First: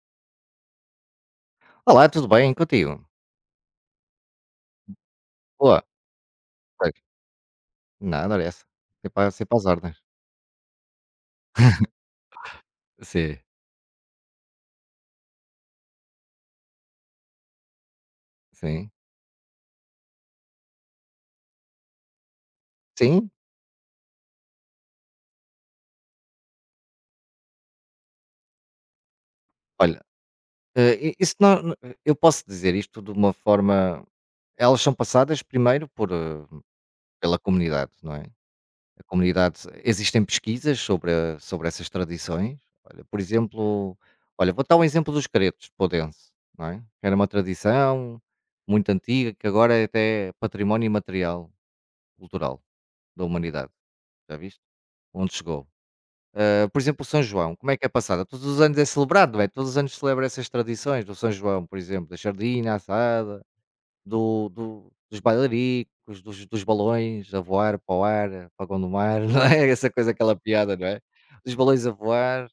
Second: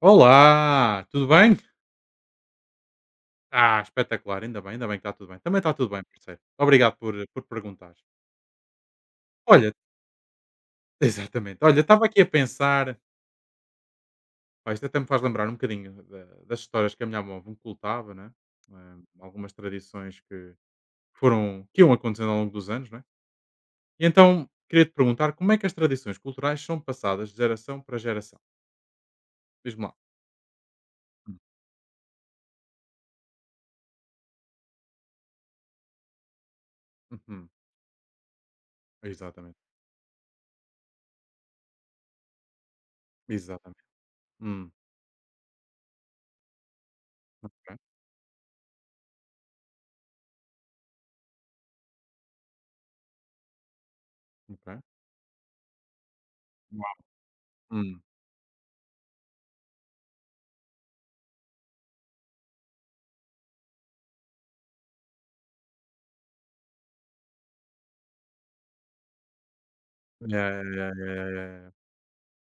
Olá, tudo bem? Olá, tudo bem? Contigo? Ah, espetacular, ainda bem que está tudo bem. Também está Boa. tudo bem, parceiro. Pois. Obrigado por perguntar. Nada, olha essa. Sempre às Olha, ordens. exatamente. Olha, estava aqui a pensar, Sim. pá, isto até me faz lembrar um bocadinho das histórias que a minha avó me contava, né? Sim, Ah, algumas tradições que foram, que iam acontecendo ao longo dos anos, né? sim. E então, queria te perguntar como é que as tradições culturais são passadas de geração para geração? Diz-me lá. Olha, eh, i isso Hum. não não eu posso dizer isto de uma forma, elas são passadas primeiro por pela Uhum. comunidade, não é? A comunidade, Exatamente, existem pesquisas sobre a sobre essas tradições. Olha, por exatamente. exemplo, olha, vou Hum, dar um exemplo dos caretos de podense, não é? Que era uma ok, tradição muito antiga que agora é até património imaterial cultural da humanidade. Já viste? ok. Onde chegou. Por Uau. exemplo, o São João, como é que é Hum. passada? Todos os anos é celebrado, não é? Todos os anos celebra essas tradições do São João, por exemplo, da sardinha assada, dos bailaricos, dos balões a voar para o ar, apagão do mar, não é? Essa coisa, aquela Yeah, piada, não yeah, é? yeah, yeah, Dos yeah. balões a voar,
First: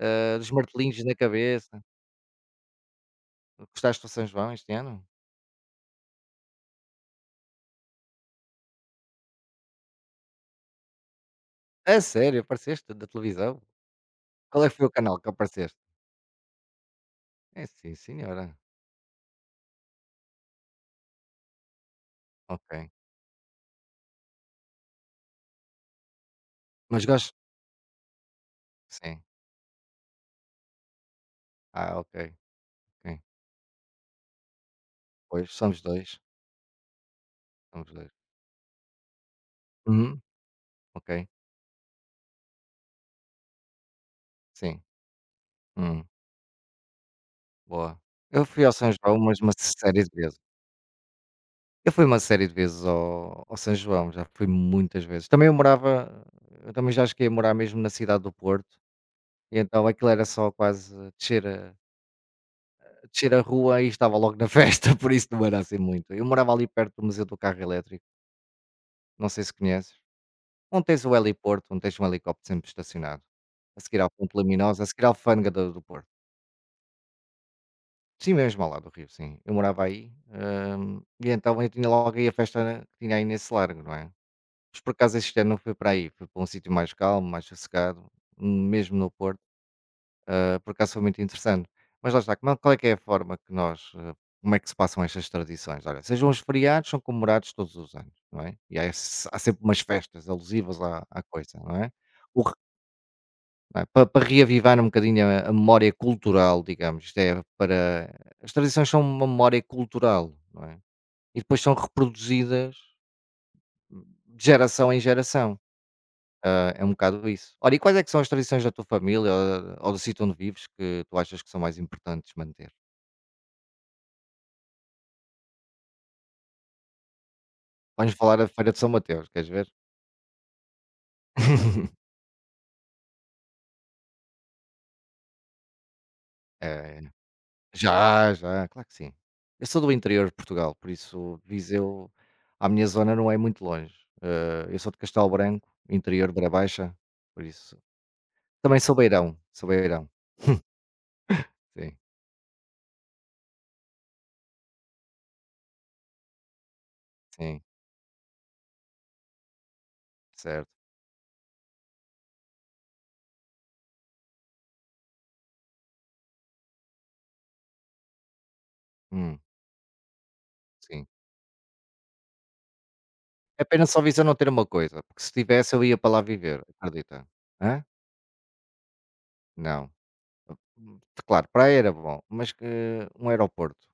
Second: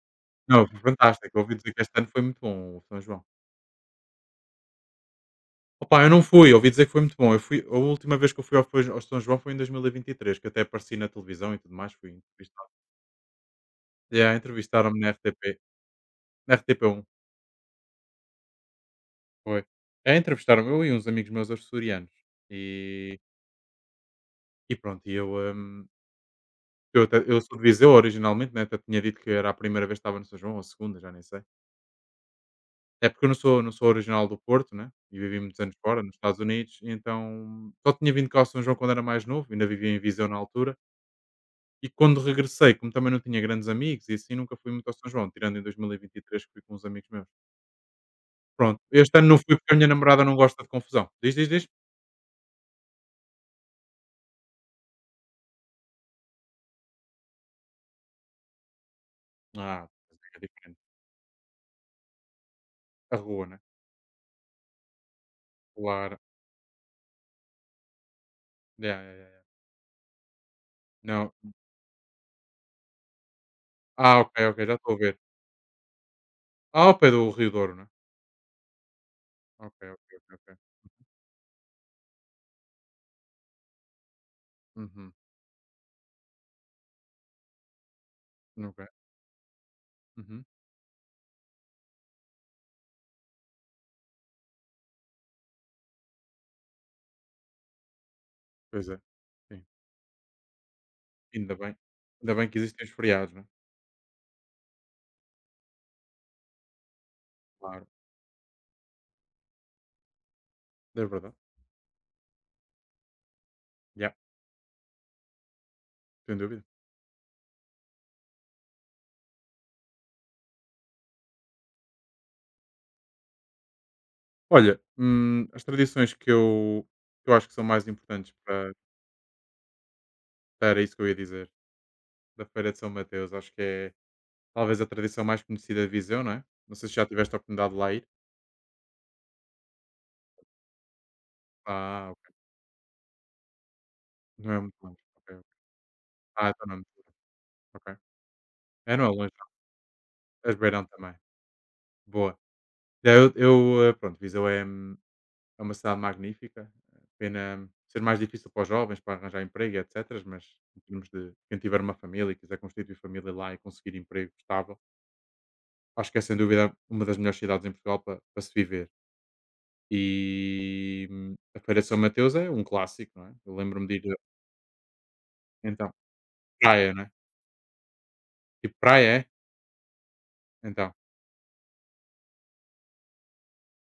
dos Não, foi martelinhos na fantástico. Ouvi dizer que cabeça. este ano foi muito bom o São João. Gostaste do São João este ano? Opa, eu não fui, ouvi dizer que foi muito bom. Eu fui, a última vez que eu fui ao São João foi em dois mil e vinte e três, que até apareci na televisão e tudo mais, A fui sério, entrevistado. apareceste da televisão? Yeah, Qual é que foi o entrevistaram-me na canal que RTP, apareceste? na RTP 1, É, sim, senhora. foi. É, entrevistaram-me eu e uns amigos meus açorianos. Ok. E, e pronto, e eu, Mas gosto. eu sou de Viseu originalmente, né? Até tinha dito Sim. que era a primeira vez que estava no São João, ou a segunda, já nem sei. Ah, ok. É Ok. porque eu não sou original do Porto, né, e vivi Pois, muitos anos somos fora, nos dois. Estados Unidos, e então São os só 2. tinha vindo cá ao São João quando era mais novo, ainda vivia em Uhum, Viseu na altura, ok, e quando regressei, como também não tinha grandes amigos e assim, nunca fui sim, muito ao São João, tirando em uhum, 2023 que fui com uns amigos meus. boa. Eu fui ao Pronto, São João, este ano não mas uma fui porque a minha série de namorada não vezes. gosta de confusão. Diz, diz, diz? Eu fui uma série de vezes ao São João, já fui muitas vezes. Também eu morava, eu também já cheguei a morar mesmo na cidade do Porto, e então Ah, aquilo era é é só diferente. quase descer a A descer a rua, né? rua e estava logo na festa, por isso não era assim muito. Claro. Eu morava ali perto do Museu do Carro Elétrico, Yeah, yeah, yeah, não sei yeah. se conheces, onde tens o Não. heliporto, onde tens um helicóptero sempre estacionado, a seguir ao Ah, ok, Ponte ok, já Laminosa, a estou a seguir à ver. alfândega do Porto. Ah, ao pé do Rio Douro, né? Sim, mesmo ao lado do rio, sim. Eu Ok, morava aí, ok, ok, ok. E então eu tinha logo aí a festa na- que tinha aí nesse largo, não é? Mas por Uhum. acaso este ano não foi para aí, foi para um sítio mais calmo, mais sossegado, Ok. mesmo no Porto, Uhum. Por acaso foi muito interessante. Mas lá está, como- qual é que é a forma que nós, como é que se passam estas tradições? Olha, sejam os feriados, são comemorados todos os anos, não é? E há, Pois é. esse- há sempre Sim. umas festas alusivas à, à Ainda coisa, não bem. é? Ainda bem que existem os feriados, né? Não é? Pa para reavivar um bocadinho a memória cultural, digamos. Isto é Claro. para, as tradições são uma memória cultural, não é? É verdade. E depois são reproduzidas Yeah, de geração em geração. sem dúvida. Ah, é um bocado isso. Ora, e quais é que são as tradições da tua família ou do sítio onde vives que tu achas que são mais importantes manter? Olha, as tradições que eu acho que são mais Vamos importantes falar da feira para. de São Mateus, queres ver? Era isso que eu ia dizer. Da Feira de São Mateus. Acho que é talvez a tradição mais conhecida de Viseu, não é? Não sei se É. já tiveste a oportunidade de lá ir. Já, já, claro que sim. Eu sou do interior de Portugal, por isso Ah, Viseu, ok. a minha zona, não é muito longe. Não é muito Eu sou de longe. Castelo Ok, ok. Branco, interior de Beira Ah, então não é muito Baixa, longe. por isso. Ok. Também sou É, não é longe. beirão, Não. sou beirão. És beirão também. Sim, Boa. É, pronto, Viseu é uma cidade magnífica. sim, Pena ser mais difícil para os jovens, para arranjar emprego, e etcétera. Mas certo. em termos de quem tiver uma família e quiser constituir família lá e conseguir emprego estável, acho que é sem dúvida uma das melhores cidades em Portugal para, para se viver. Hum, sim. E a Feira de São Mateus é um clássico, não é? Eu É pena lembro-me de só ir. Viseu não ter uma coisa, porque se tivesse eu Então, ia para lá viver, praia, não é? acredita? Hã? Tipo, praia é? Não. Então. Hum, claro, praia era bom, mas que um aeroporto,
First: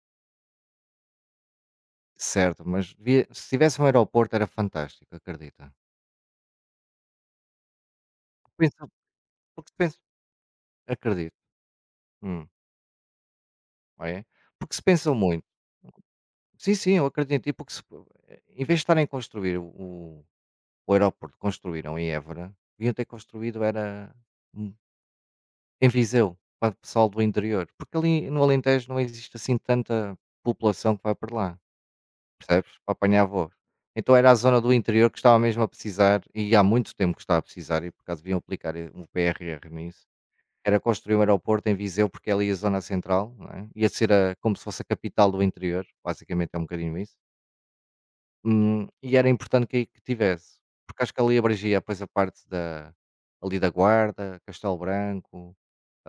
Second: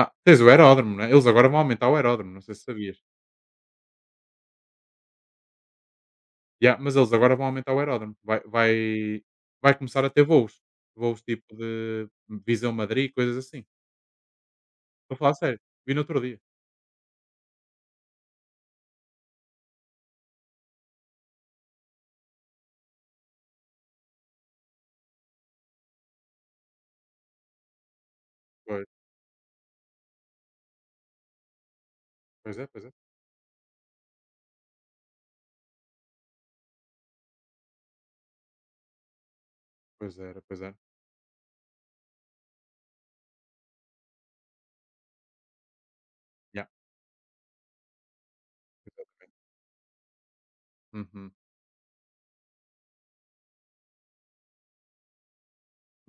Ah, tens o aeródromo, não é? Eles agora vão aumentar o aeródromo, não sei certo, se mas sabias. devia- se tivesse um aeroporto era fantástico, acredita? Yeah, mas eles agora vão aumentar o aeródromo. Vai Pensa- vai Porque vai penso, começar a ter voos. Voos acredito. tipo de Hum. Viseu-Madrid, coisas assim. Não é? Porque se pensam Estou a falar muito. sério. Vi no outro dia. Sim, sim, eu acredito. E porque se, em vez de estarem a construir o aeroporto que construíram em Évora, deviam ter construído era, hum, em Viseu, para o pessoal do interior. Porque ali no Pois, Alentejo não existe assim tanta população que vai para lá, pois é, percebes? pois é. Para apanhar voos. Então era a zona do interior que estava mesmo a precisar, e há muito tempo que estava a precisar, e por acaso deviam aplicar um PRR nisso. Pois era, pois Era era. construir um aeroporto em Viseu, porque é ali a zona central, não é? Ia ser a, como se fosse a capital do interior, basicamente é um Yeah, bocadinho isso. E era exatamente. importante que tivesse, porque acho que Uhum, ali abrangia depois a parte da, ali da Guarda, Castelo Branco,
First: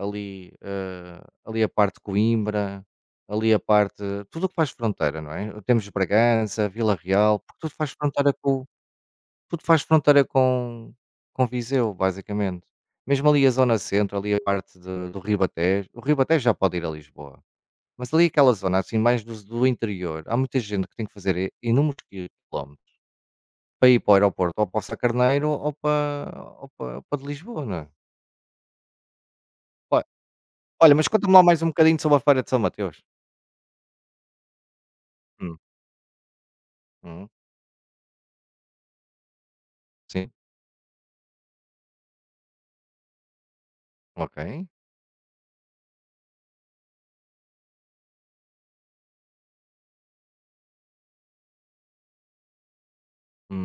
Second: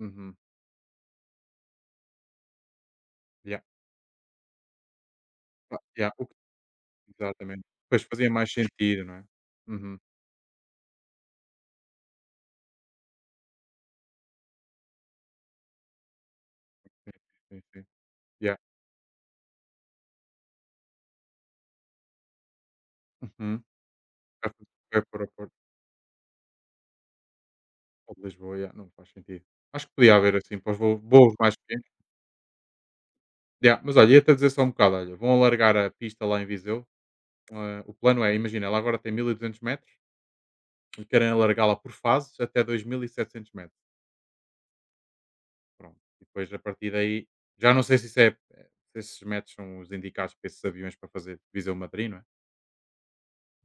uhum. Ali a parte de Coimbra, ali a Yeah, parte, tudo o que faz fronteira, não é? pá, Temos yeah, o que Bragança, Vila Real, porque exatamente. tudo faz Pois fazia fronteira, mais sentido, não é? tudo faz Uhum. fronteira com Viseu, basicamente. Mesmo ali a zona centro, ali a parte de do Ribatejo, o Ribatejo já pode ir a Sim, Lisboa, sim, sim. mas ali aquela Yeah. zona, assim, mais dos do interior, há muita gente que tem que fazer i inúmeros quilómetros Uhum. para ir para o aeroporto ou para o Vai para o Sacarneiro aeroporto ou para de Lisboa, não é? de Lisboa, yeah, não faz sentido. Acho que Ó podia haver assim para os olha, voos mas conta-me voos lá mais mais um pequenos. bocadinho sobre a feira de São Mateus. Yeah, mas olha, ia-te a dizer só um bocado, olha, vão Hum, alargar a pista lá em Viseu, hum, o plano é, imagina, ela agora tem 1.200 metros sim, e querem alargá-la por fases até 2.700 metros. ok. Pronto. E depois, a partir daí, já não sei se, isso é, se esses metros são os indicados para esses aviões para fazer Viseu-Madrid, não é?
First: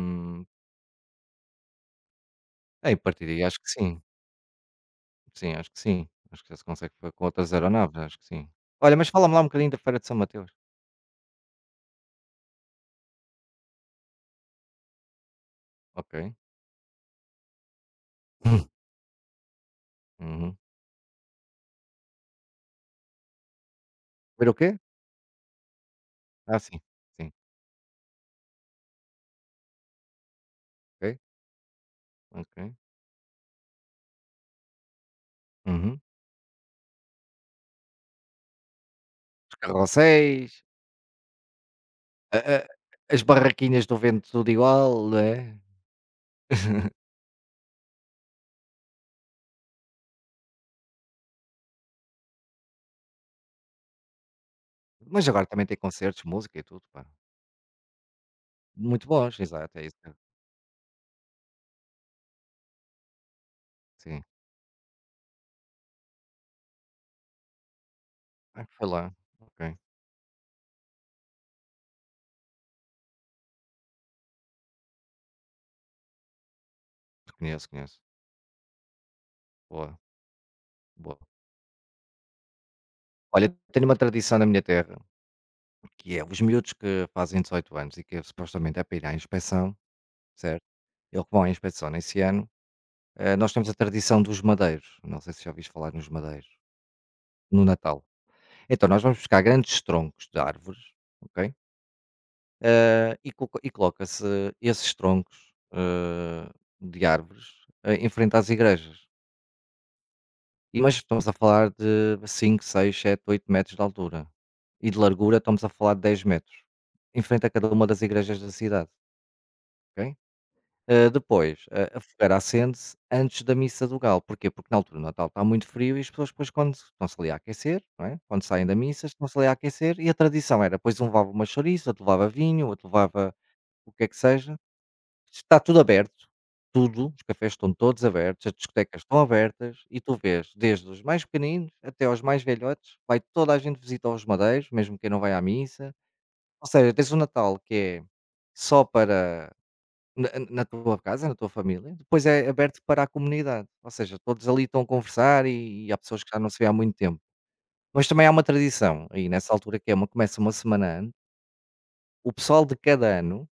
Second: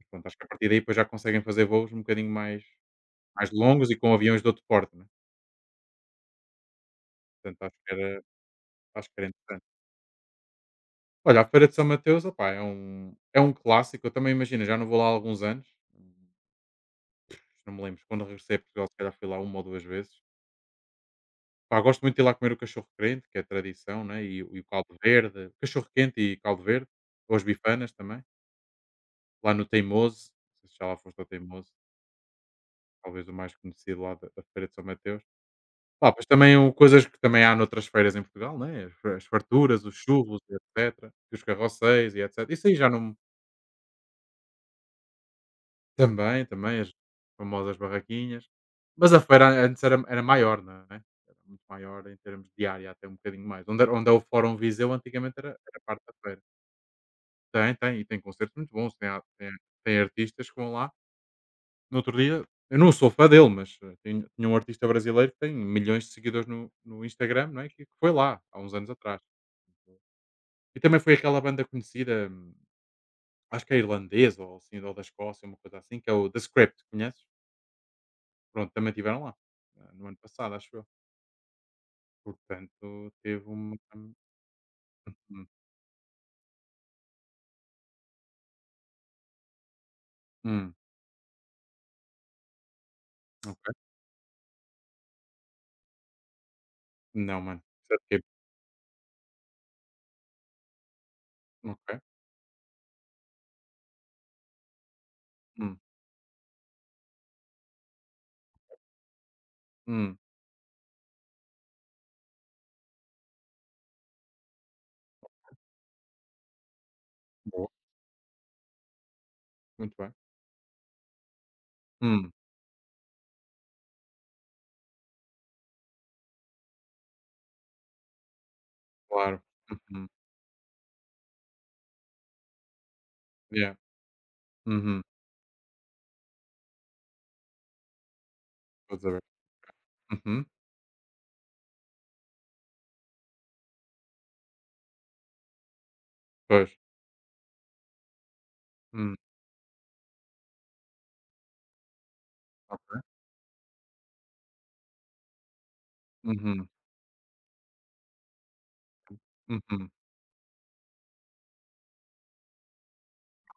E pronto, acho que a partir daí depois já conseguem fazer voos um bocadinho mais, é, a mais acho que sim. longos e com aviões de outro porte, não é? Sim. Acho que já se consegue fa com outras Portanto, acho que aeronaves, acho era, que sim. Olha, mas acho que era fala-me lá um interessante. bocadinho da Feira de São Mateus. Olha, a Feira de São Mateus, opá, é um clássico. Eu também imagino, já não vou lá há alguns anos. Ok. Não me lembro. Quando regressei a Portugal, se calhar fui lá uma ou duas vezes. Uhum. Pá, gosto muito de ir lá comer o cachorro crente, que é tradição, né, e Ver o o e o quê? caldo verde, cachorro quente e Ah, caldo sim, verde, sim. ou as bifanas também, lá no Teimoso, não sei se já lá Ok, foste ao Teimoso, ok. talvez o mais conhecido lá da Feira de São Mateus. Uhum. Pá, depois também o coisas que também há noutras feiras em Portugal, né, as Os farturas, os churros carrosséis, e etcétera, e os carrosséis e a etcétera. a Isso aí já não as barraquinhas do vento tudo igual, não é? também, também as famosas barraquinhas, mas a feira antes era maior, não é? Era muito maior em termos de área, até um bocadinho mais. Onde era onde é o Fórum Viseu Mas antigamente agora era também tem era parte da concertos, feira. música e tudo, pá. Tem, tem, e tem concertos muito bons, Muito tem a bons, tem exato, é isso tem mesmo. artistas que vão lá. No outro dia, eu não sou fã dele, mas, Sim. tinha um artista brasileiro que tem milhões de seguidores no Instagram, não é, que foi lá há Ah, uns foi anos lá. atrás. Ok. E também foi aquela banda conhecida, acho que é irlandesa ou assim, ou da Escócia, uma coisa assim, que é o The Script, conheces? Conheço, conheço. Pronto, também tiveram lá, Boa, no ano passado, acho eu. boa. Portanto, teve Olha, uma tenho uma tradição na minha terra, hum, que é os miúdos que fazem 18 anos e que supostamente é para ir à inspeção, certo? hum, Eles que vão à inspeção nesse ano. Nós temos a ok. tradição dos madeiros, não sei se já ouviste falar nos madeiros, Não, mano. no Isso é Natal. de quê? Então nós vamos buscar grandes troncos de árvores, ok? Ok. E coloca-se esses troncos Hum, de árvores, em frente às igrejas. hum, E- mas estamos a falar de 5, 6, 7, 8 metros de altura. E de largura estamos a falar de 10 metros. Em frente a boa, cada uma das igrejas da cidade, muito bem. ok? Depois, a Hum, fogueira acende-se antes da missa do galo. Porquê? Porque na altura do Natal está muito frio e as pessoas depois quando estão-se ali a aquecer, não é? Quando saem da missa, estão-se claro. ali a aquecer, Uhum. e a tradição era, pois um levava uma chouriça, outro levava vinho, outro levava Yeah. o que é que seja. Uhum. Está tudo aberto, tudo, os cafés estão todos abertos, as Vou discotecas saber. estão abertas, e tu Uhum. vês, desde os mais pequeninos até aos mais velhotes, vai toda a gente visitar os madeiros, mesmo quem não vai à missa. Ou Pois. seja, tens o Natal que é só Hum. para na na tua casa, na tua família, depois é aberto para Ok. a comunidade, ou seja, todos ali estão a conversar e há pessoas que já não se vê Uhum. há muito tempo. Mas também há uma tradição aí nessa altura Uhum. que é uma, começa uma semana antes, o pessoal de cada ano,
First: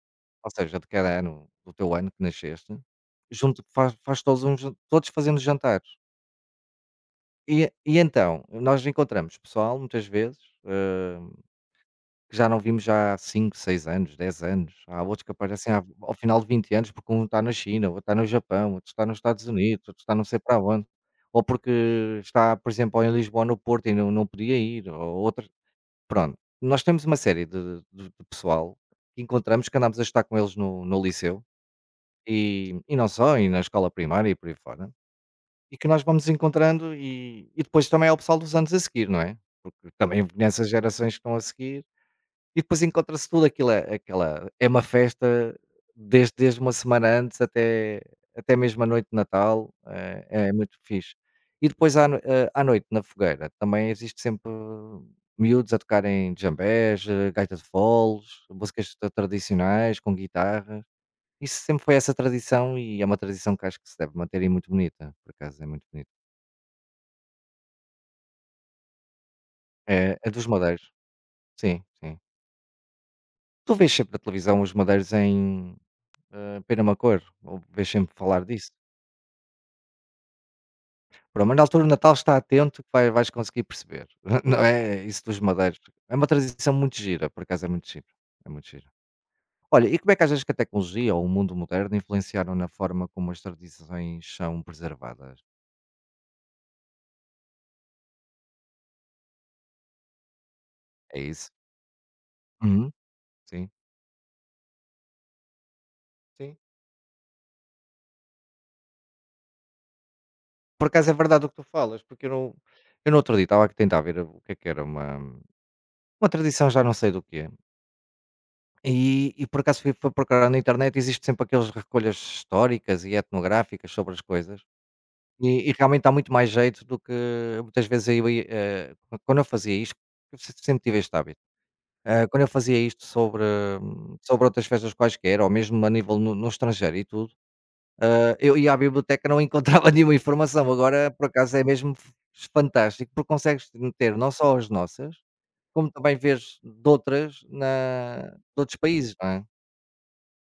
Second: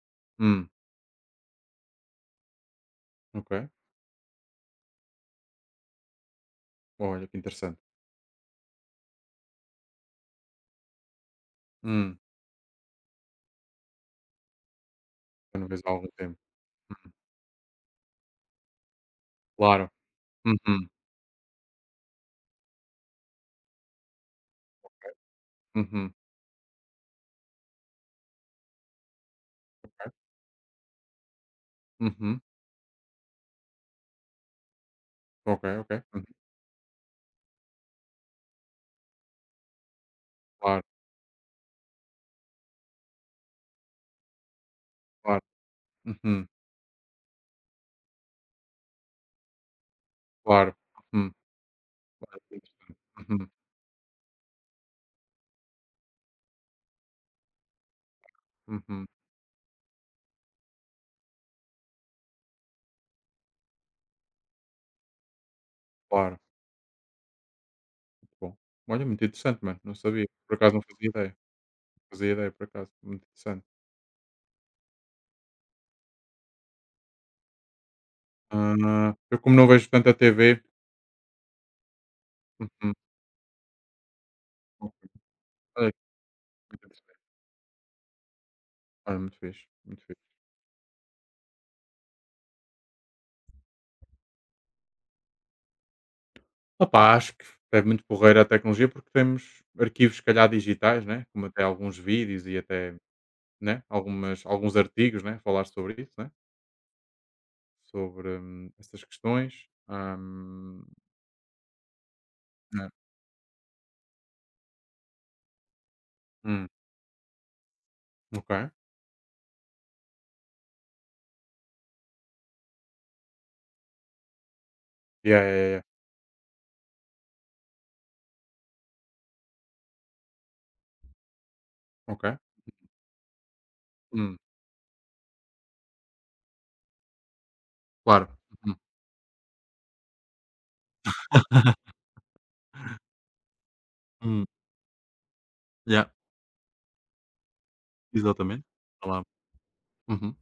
ou Hum. seja, de cada ano do teu ano que nasceste, junto Ok. faz todos um jan, todos fazendo jantares. Olha, que interessante. E então, nós encontramos pessoal muitas vezes, eh, Hum. que já não vimos já há 5, 6 anos, 10 anos. Há outros que Eu não aparecem à vejo há algum ao tempo. final de 20 anos, porque Uhum. um está na China, outro está no Japão, outro está nos Estados Unidos, Claro. outro está não sei para onde. Uhum. Ou porque está, por exemplo, em Lisboa, no Porto e não, não podia ir, ou outra. Uhum. Pronto, nós temos uma série de pessoal que encontramos, que andamos a estar com eles no, no liceu, Uhum. e não só, e na escola primária e por aí fora, Ok, e que nós ok. Uhum. vamos encontrando, e depois também é o pessoal dos anos a seguir, não é? Porque também nessas Claro, gerações que estão a seguir, e depois encontra-se tudo aquilo, é aquela, é uma claro. festa desde Uhum. desde uma semana antes até até mesmo a noite de Natal, é Claro. muito fixe. Uhum. E depois à no Claro. À Fixe. noite na Uhum. fogueira também existe sempre miúdos a tocarem djembés, gaita de foles, músicas Uhum. tradicionais com guitarra. Isso sempre foi essa tradição e é uma tradição que acho que se deve manter e muito bonita, por acaso é muito bonita. Claro. Muito bom. Olha, muito interessante, mano. Não É, sabia. é dos Por acaso não madeiros. fazia ideia. Sim, Não sim. fazia ideia, por acaso. Muito interessante. Tu vês sempre na televisão os madeiros em, pena uma cor, ouves sempre falar disso. Ah, eu como não vejo tanta TV. Pronto, mas na altura do Natal está atento que Uhum. vai, vais conseguir perceber. Não Ok. é isso dos madeiros. Olha, É uma tradição muito muito interessante. gira, por acaso é muito gira. É muito gira. Olha, muito fixe. Olha, e Muito como é que fixe. achas que a tecnologia ou o mundo moderno influenciaram na forma como as tradições são preservadas? Opá, acho que é muito porreira a tecnologia porque temos arquivos, se calhar, digitais, É né? Como isso? até alguns vídeos e Uhum. até Sim. né? Algumas, alguns artigos né? Falar sobre isso, né? Sim. Sobre essas questões. Por acaso é verdade o que tu falas, porque eu não. Né. Eu no outro dia estava a tentar ver o que é que era uma Hum, tradição, já não sei do que é. ok. E por acaso fui procurar na internet, existe sempre aqueles recolhas históricas e etnográficas sobre as coisas, Yeah, yeah, yeah, e yeah. realmente dá muito mais jeito do que muitas vezes eu ia, quando eu fazia isto, eu se sempre tive este hábito, Ok. Quando eu fazia isto sobre Hum, sobre outras festas quaisquer ou mesmo a nível no estrangeiro e tudo, claro. Eu ia à Uhum. biblioteca e não encontrava nenhuma informação, agora por acaso é mesmo f fantástico, porque consegues ter não Hum, só as nossas, como yeah, também vês de outras na de exatamente. outros países, Olá. não é? Uhum.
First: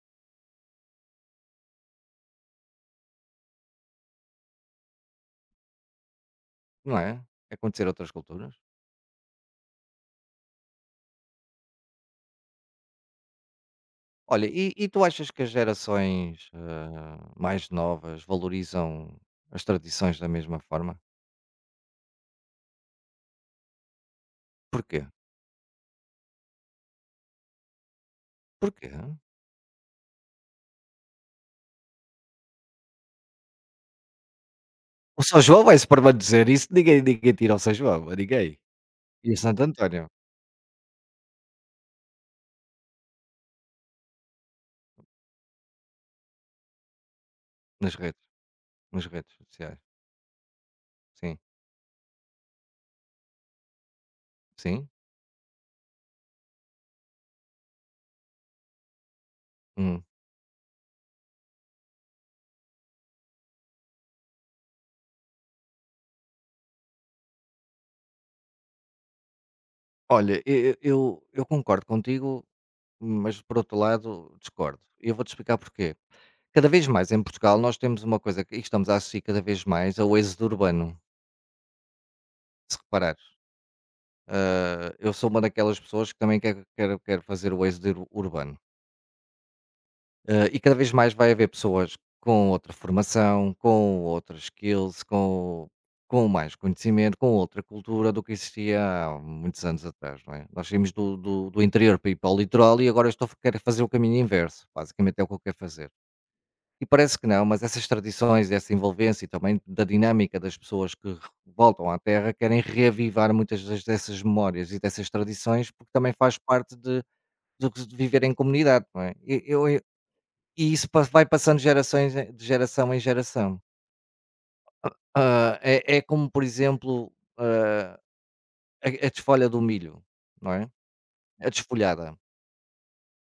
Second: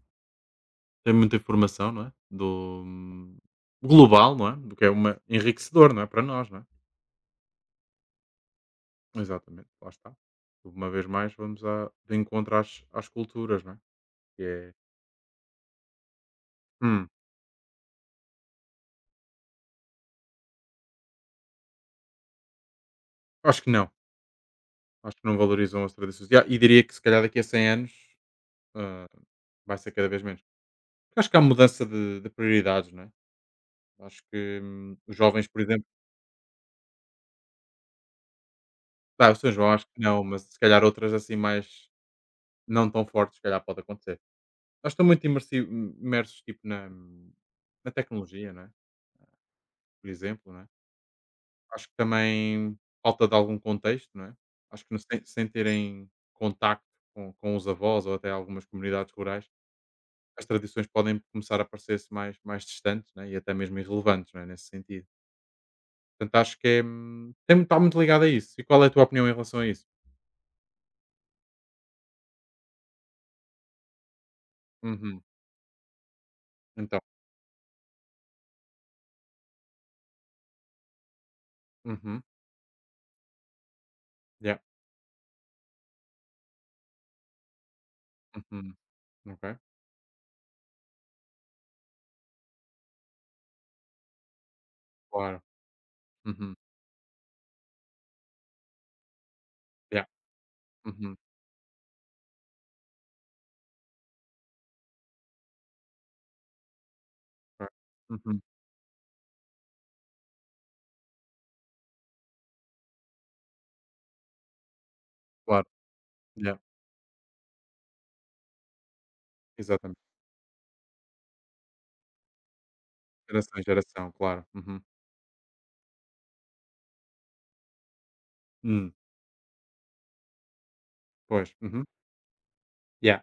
Tem muita informação, não é? Do global, não é? Do que é uma enriquecedor, não é? Para nós, não é? Não é? É conhecer outras culturas. Exatamente, lá está. Uma vez mais, vamos a, de encontro às culturas, não é? Que Olha, e, é. e tu achas que as gerações Hum, mais novas valorizam as tradições da mesma forma? acho que não. Porquê? Acho que não valorizam as tradições. E e diria que se calhar daqui a 100 anos Porquê? ah, vai ser cada vez menos. Acho que há mudança de prioridades, não é? Acho que os O São jovens, por João vai-se exemplo. permanecer isso, ninguém, ninguém tira o São João, a ninguém. Ah, E o o São Santo João, acho que António, não, mas se calhar outras assim mais não tão fortes, se calhar pode acontecer. Nós estamos muito imersos, tipo, na nas redes, tecnologia, não é? nas redes sociais. Por exemplo, não é? Sim, Acho que também falta de algum contexto, não é? Acho sim. que sem terem contacto com os avós ou até algumas comunidades rurais, Hum. as tradições podem começar a parecer-se mais distantes não é? E até mesmo irrelevantes, não é? Nesse sentido. Portanto, acho que é, tem, está muito ligado a isso. E qual é a tua opinião em relação a isso? Olha, eu concordo contigo, mas por outro lado discordo. E eu Uhum. vou-te explicar porquê. Cada vez Então. mais em Portugal nós temos uma coisa que e estamos a assistir cada vez mais ao êxodo urbano, Uhum. se reparares. Yeah. Ah, eu sou uma daquelas pessoas que também quero fazer o êxodo urbano. Uhum. Ok. E cada vez mais vai haver pessoas com outra formação, com outras skills, Claro. Com mais Uhum. conhecimento, com outra cultura do que existia há muitos anos Yeah. atrás, não é? Nós saímos do, Uhum. do, do interior para ir para o litoral e agora estou, a quero fazer o caminho inverso. Basicamente é o que eu quero fazer. E parece que não, mas Claro. essas Uhum. tradições, essa envolvência e também da dinâmica das pessoas que voltam à terra querem reavivar muitas dessas memórias e dessas Claro. tradições, porque também faz Yeah. parte de, do que de viver em comunidade, não é? E, Exatamente. e isso vai passando gerações, de geração em geração. Geração em geração, claro. Uhum. Ah, é, é como, por exemplo, ah, a, Hum. a desfolha do milho, não é? Pois. A Uhum. desfolhada. Yeah.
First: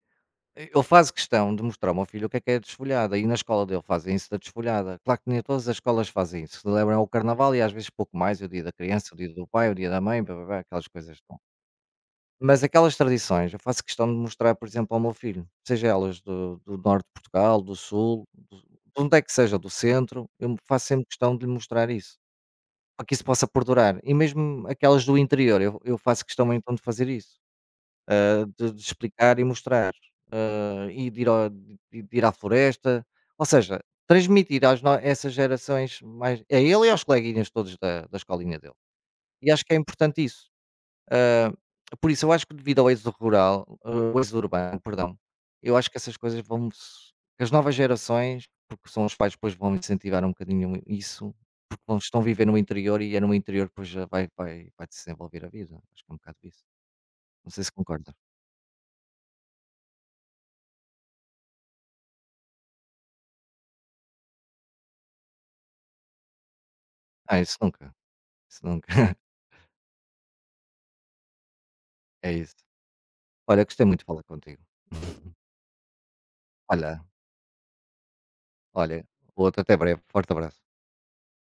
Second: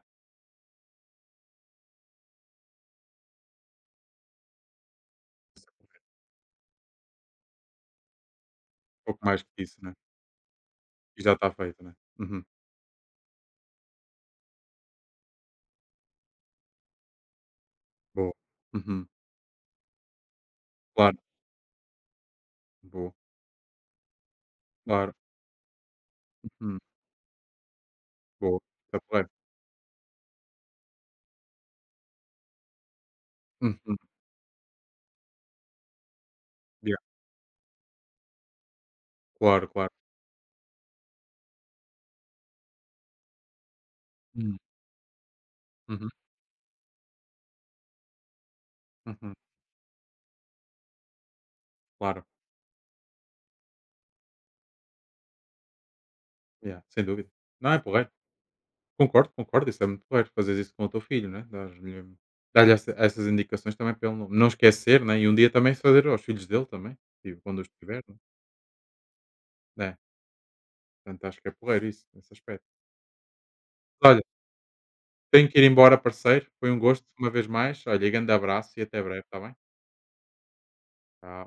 E ele faz questão de mostrar ao meu filho o que é a desfolhada, e na escola dele fazem isso da desfolhada. Claro que nem todas as escolas fazem isso, celebram o carnaval e às vezes pouco mais, o dia da criança, o Pouco dia mais do que pai, o isso, dia né. da mãe, blá, blá, blá, aquelas coisas. E já Não. está feito, né. Uhum. Mas aquelas tradições, eu faço questão de mostrar, por exemplo, ao meu filho, seja elas do norte de Portugal, do sul, Boa. De Uhum. onde é que seja, do centro, eu faço sempre Claro. questão de lhe mostrar isso, para Boa. que isso possa perdurar. E mesmo aquelas Claro. do interior, eu faço questão então Uhum. de fazer isso Boa. de Está porreiro. explicar e mostrar, e de ir ao de ir à floresta, ou seja, Uhum. transmitir às no essas gerações mais a ele e Yeah. aos coleguinhas todos da escolinha dele. E acho Claro, que é claro. importante isso. Ah, por isso eu acho que devido ao êxodo rural, o êxodo Hum. urbano, perdão, eu acho que Uhum. essas coisas vão se que as novas gerações, porque são os pais Uhum. depois vão incentivar um bocadinho isso, porque vão estão a Claro. viver no interior e é no interior que depois já vai desenvolver a vida, acho que é um bocado isso. Yeah, sem dúvida. Não sei se Não, é porreiro. concorda. Concordo, concordo. Isso é muito porreiro. Fazer isso com o teu filho, né. Dar essas indicações também para ele não esquecer, né, e um dia também fazer aos filhos dele também, Ah, tipo, isso quando os nunca, tiver, né. isso nunca. É. Portanto, acho que é porreiro isso, É nesse isso. aspecto. Olha, gostei muito de Olha, falar contigo. tenho que ir embora, parceiro. Foi um Olha, gosto, uma vez mais. Olha, e grande abraço e olha, até breve, está bem? outro até breve. Forte abraço. Tchau.